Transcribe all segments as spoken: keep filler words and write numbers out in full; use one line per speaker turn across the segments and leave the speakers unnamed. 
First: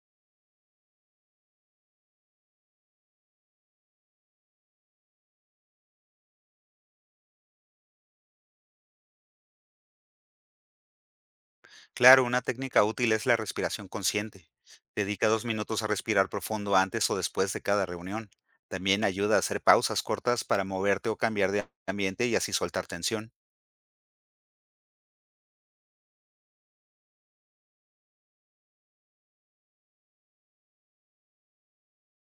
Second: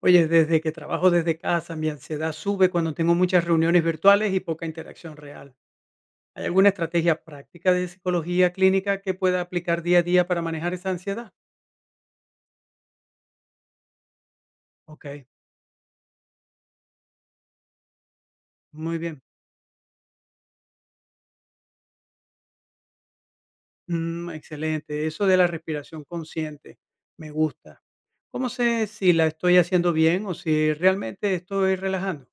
Oye, desde que trabajo desde casa, mi ansiedad sube cuando tengo muchas reuniones virtuales y poca interacción real. ¿Hay alguna estrategia práctica de psicología clínica que pueda aplicar día a día para manejar esa ansiedad?
Claro, una técnica útil es la respiración consciente.
Ok,
Dedica dos minutos a respirar profundo antes o después de cada reunión.
muy
También
bien.
ayuda a hacer pausas cortas para moverte o cambiar de ambiente y así soltar tensión.
Mm, excelente. Eso de la respiración consciente, me gusta. ¿Cómo sé si la estoy haciendo bien o si realmente estoy relajando?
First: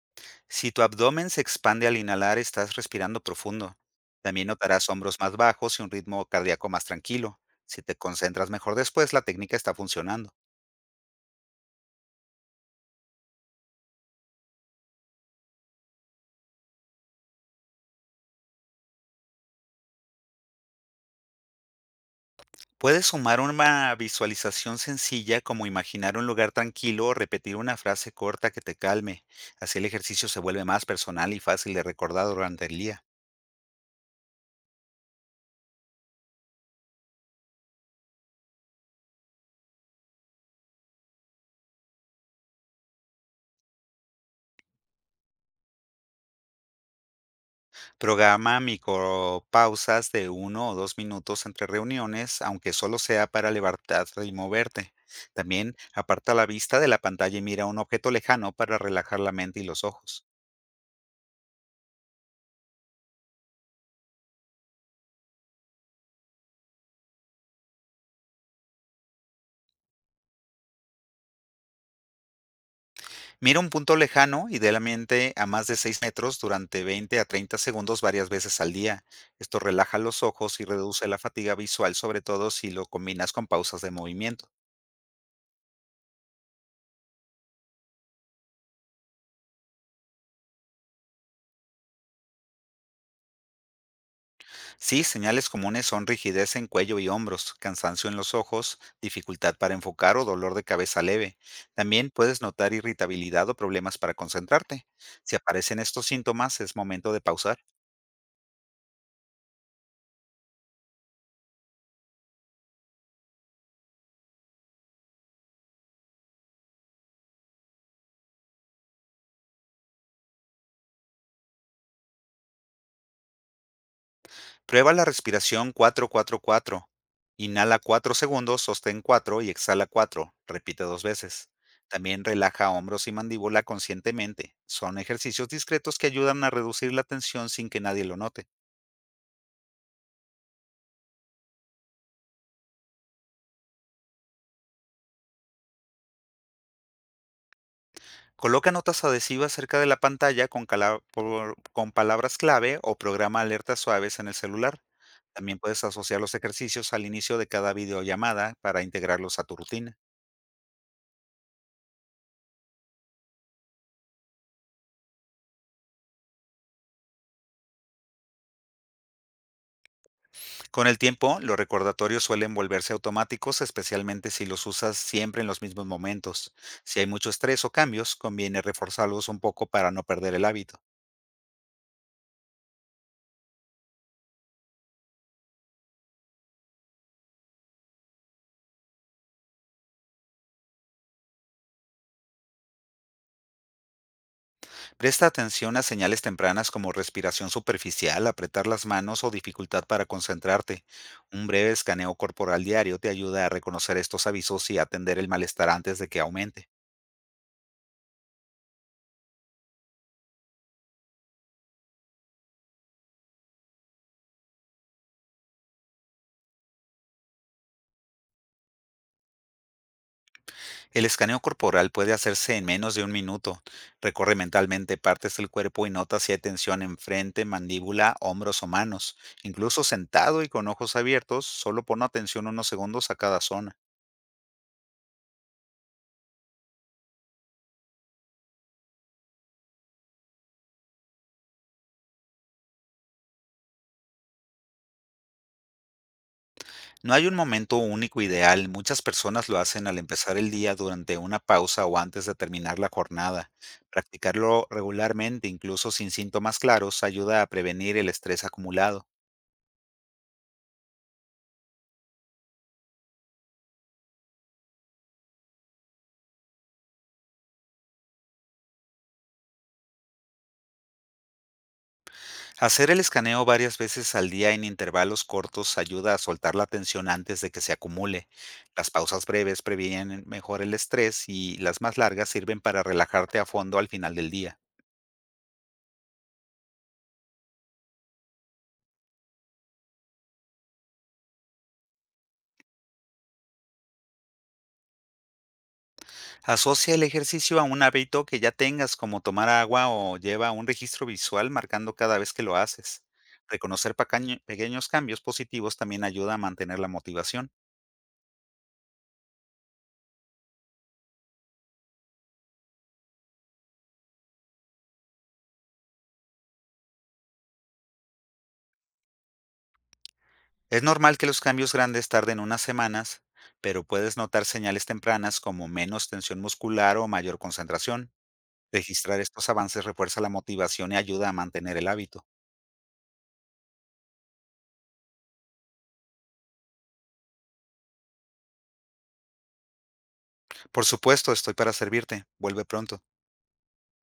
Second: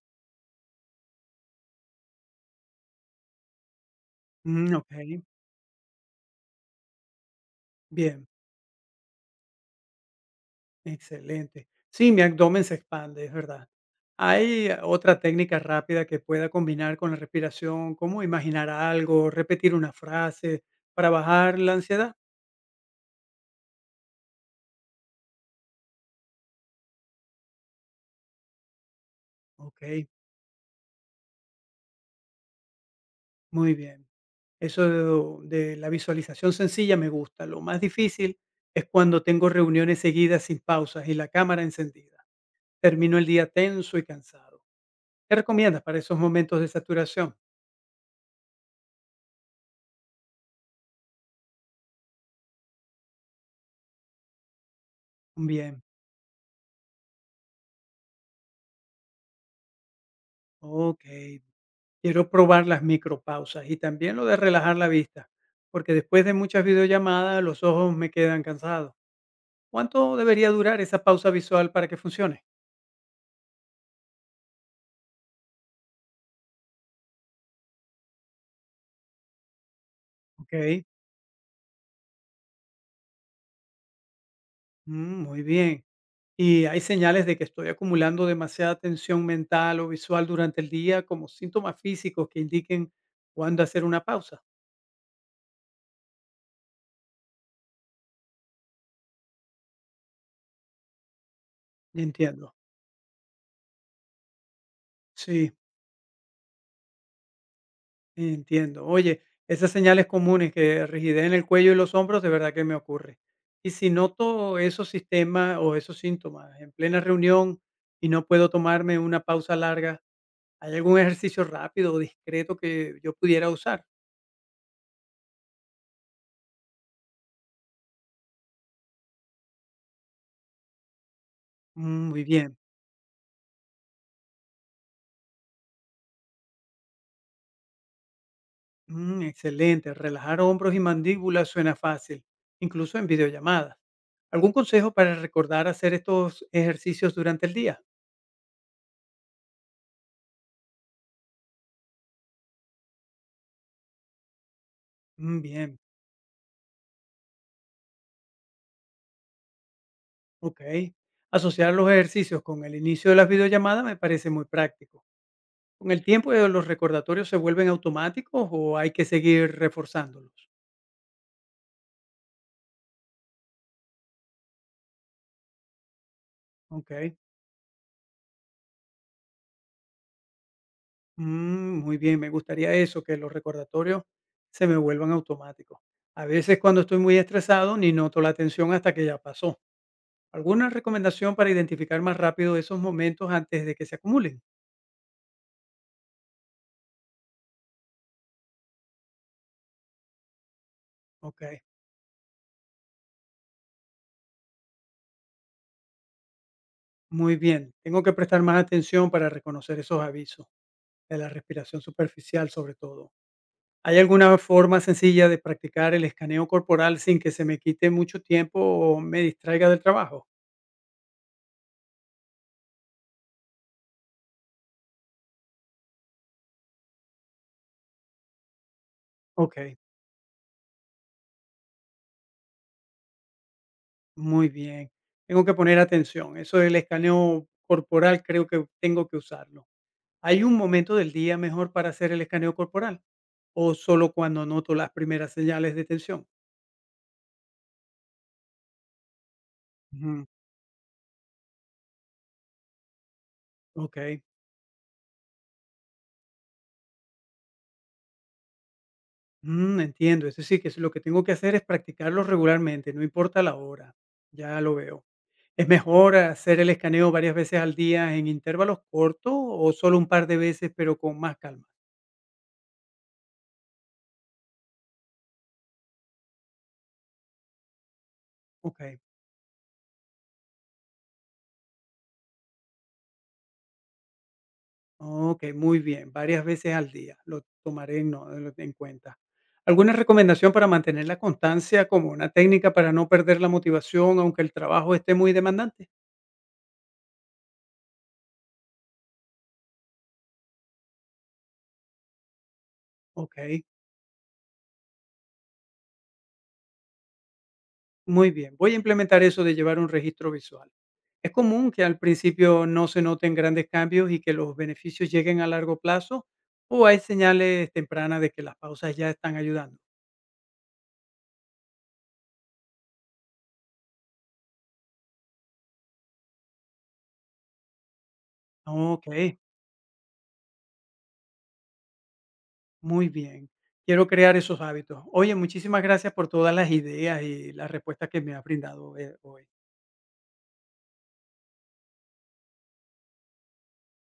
Si tu abdomen se expande al inhalar, estás respirando profundo. También
Mm,
notarás
ok,
hombros más bajos y un ritmo cardíaco más tranquilo. Si te
bien.
concentras mejor después, la técnica está funcionando.
Excelente. Sí, mi abdomen se expande, es verdad. ¿Hay otra técnica rápida que pueda combinar con la respiración, como imaginar algo, repetir una frase para bajar la ansiedad?
Puedes sumar una visualización sencilla como imaginar un lugar tranquilo o repetir una frase corta que te calme. Así el
Ok,
ejercicio se vuelve más personal y fácil de recordar durante el día.
muy bien. Eso de la visualización sencilla me gusta. Lo más difícil es cuando tengo reuniones seguidas sin pausas y la cámara encendida. Termino el día tenso y cansado. ¿Qué recomiendas para esos momentos de saturación?
Programa micropausas de uno o dos minutos entre reuniones, aunque solo sea para levantarte y moverte. También
Bien,
aparta la vista de la pantalla y mira un objeto lejano para relajar la mente y los ojos.
ok, quiero probar las micropausas y también lo de relajar la vista, porque después de muchas videollamadas los ojos me quedan cansados. ¿Cuánto debería durar esa pausa visual para que funcione?
Mira un punto lejano, idealmente a más de seis metros, durante veinte a treinta segundos varias veces al día. Esto relaja los ojos y
Ok,
reduce la fatiga visual, sobre todo si lo combinas con pausas de movimiento.
mm, muy bien. ¿Y hay señales de que estoy acumulando demasiada tensión mental o visual durante el día como síntomas físicos que indiquen cuándo hacer una pausa?
Sí, señales comunes son rigidez en cuello y hombros, cansancio en los ojos, dificultad para enfocar o dolor de cabeza leve. También puedes
Entiendo.
notar irritabilidad o problemas para concentrarte. Si
Sí,
aparecen estos síntomas, es momento de pausar.
entiendo. Oye, esas señales comunes que rigidez en el cuello y los hombros, de verdad que me ocurre. Y si noto esos sistemas o esos síntomas en plena reunión y no puedo tomarme una pausa larga, ¿hay algún ejercicio rápido o discreto que yo pudiera usar?
Prueba la respiración cuatro cuatro cuatro. Inhala cuatro segundos, sostén cuatro y exhala cuatro. Repite dos veces.
Mm, Muy
También
bien.
relaja hombros y mandíbula conscientemente. Son ejercicios discretos que ayudan a reducir la tensión sin que nadie lo note.
Mm, excelente. Relajar hombros y mandíbulas suena fácil, incluso en videollamadas. ¿Algún consejo para recordar hacer estos ejercicios durante el día?
Coloca notas adhesivas cerca de la pantalla con, cala- por- con palabras clave o programa alertas suaves en el celular.
Mm,
También
bien.
puedes asociar los ejercicios al inicio de cada videollamada para integrarlos a tu rutina.
Okey. Asociar los ejercicios con el inicio de las videollamadas me parece muy práctico. ¿Con el tiempo eh, los recordatorios se vuelven automáticos o hay que seguir reforzándolos?
Con el tiempo, los recordatorios suelen volverse automáticos, especialmente si los usas siempre en los mismos momentos. Si hay
Okey.
mucho estrés o cambios, conviene reforzarlos un poco para no perder el hábito.
Mm, muy bien, me gustaría eso, que los recordatorios se me vuelvan automáticos. A veces cuando estoy muy estresado ni noto la tensión hasta que ya pasó. ¿Alguna recomendación para identificar más rápido esos momentos antes de que se acumulen?
Presta atención a señales tempranas como respiración superficial, apretar las manos o dificultad para concentrarte. Un
Okey,
breve escaneo corporal diario te ayuda a reconocer estos avisos y atender el malestar antes de que aumente.
muy bien. Tengo que prestar más atención para reconocer esos avisos de la respiración superficial, sobre todo. ¿Hay alguna forma sencilla de practicar el escaneo corporal sin que se me quite mucho tiempo o me distraiga del trabajo?
El escaneo corporal puede hacerse en menos de un minuto. Recorre mentalmente partes del cuerpo y nota si hay tensión en frente, mandíbula, hombros o manos.
Ok,
Incluso sentado y con ojos abiertos, solo pon atención unos segundos a cada zona.
muy bien. Tengo que poner atención. Eso del escaneo corporal creo que tengo que usarlo. ¿Hay un momento del día mejor para hacer el escaneo corporal? ¿O solo cuando noto las primeras señales de tensión?
No hay un momento único ideal. Muchas personas lo hacen al
Ujú.
empezar el día, durante una pausa o antes de terminar la jornada.
Ok,
Practicarlo regularmente, incluso sin síntomas claros, ayuda a prevenir el estrés acumulado.
Mm, entiendo. Es decir, que lo que tengo que hacer es practicarlo regularmente, no importa la hora. Ya lo veo. ¿Es mejor hacer el escaneo varias veces al día en intervalos cortos o solo un par de veces, pero con más calma?
Hacer el escaneo varias veces al día en intervalos cortos ayuda a soltar la tensión antes de que se acumule.
Ok,
Las pausas breves previenen mejor el estrés y las más largas sirven para relajarte a fondo al final del día.
ok, muy bien, varias veces al día, lo tomaré en, no- en en cuenta. ¿Alguna recomendación para mantener la constancia como una técnica para no perder la motivación aunque el trabajo esté muy demandante?
Asocia el ejercicio a un hábito que ya tengas como tomar agua o lleva un registro visual marcando cada vez que lo haces.
Ok.
Reconocer pacaño- pequeños cambios positivos también ayuda a mantener la motivación.
Muy bien, voy a implementar eso de llevar un registro visual. Es común que al principio no se noten grandes cambios y que los beneficios lleguen a largo plazo o hay señales tempranas de que las pausas ya están ayudando.
Es normal que los cambios grandes tarden unas semanas, pero puedes notar señales tempranas como menos tensión muscular o mayor concentración.
Ok,
Registrar estos avances refuerza la motivación y ayuda a mantener el hábito.
muy bien. Quiero crear esos hábitos. Oye, muchísimas gracias por todas las ideas y las respuestas que me has brindado eh, hoy.
Por supuesto, estoy para servirte. Vuelve pronto.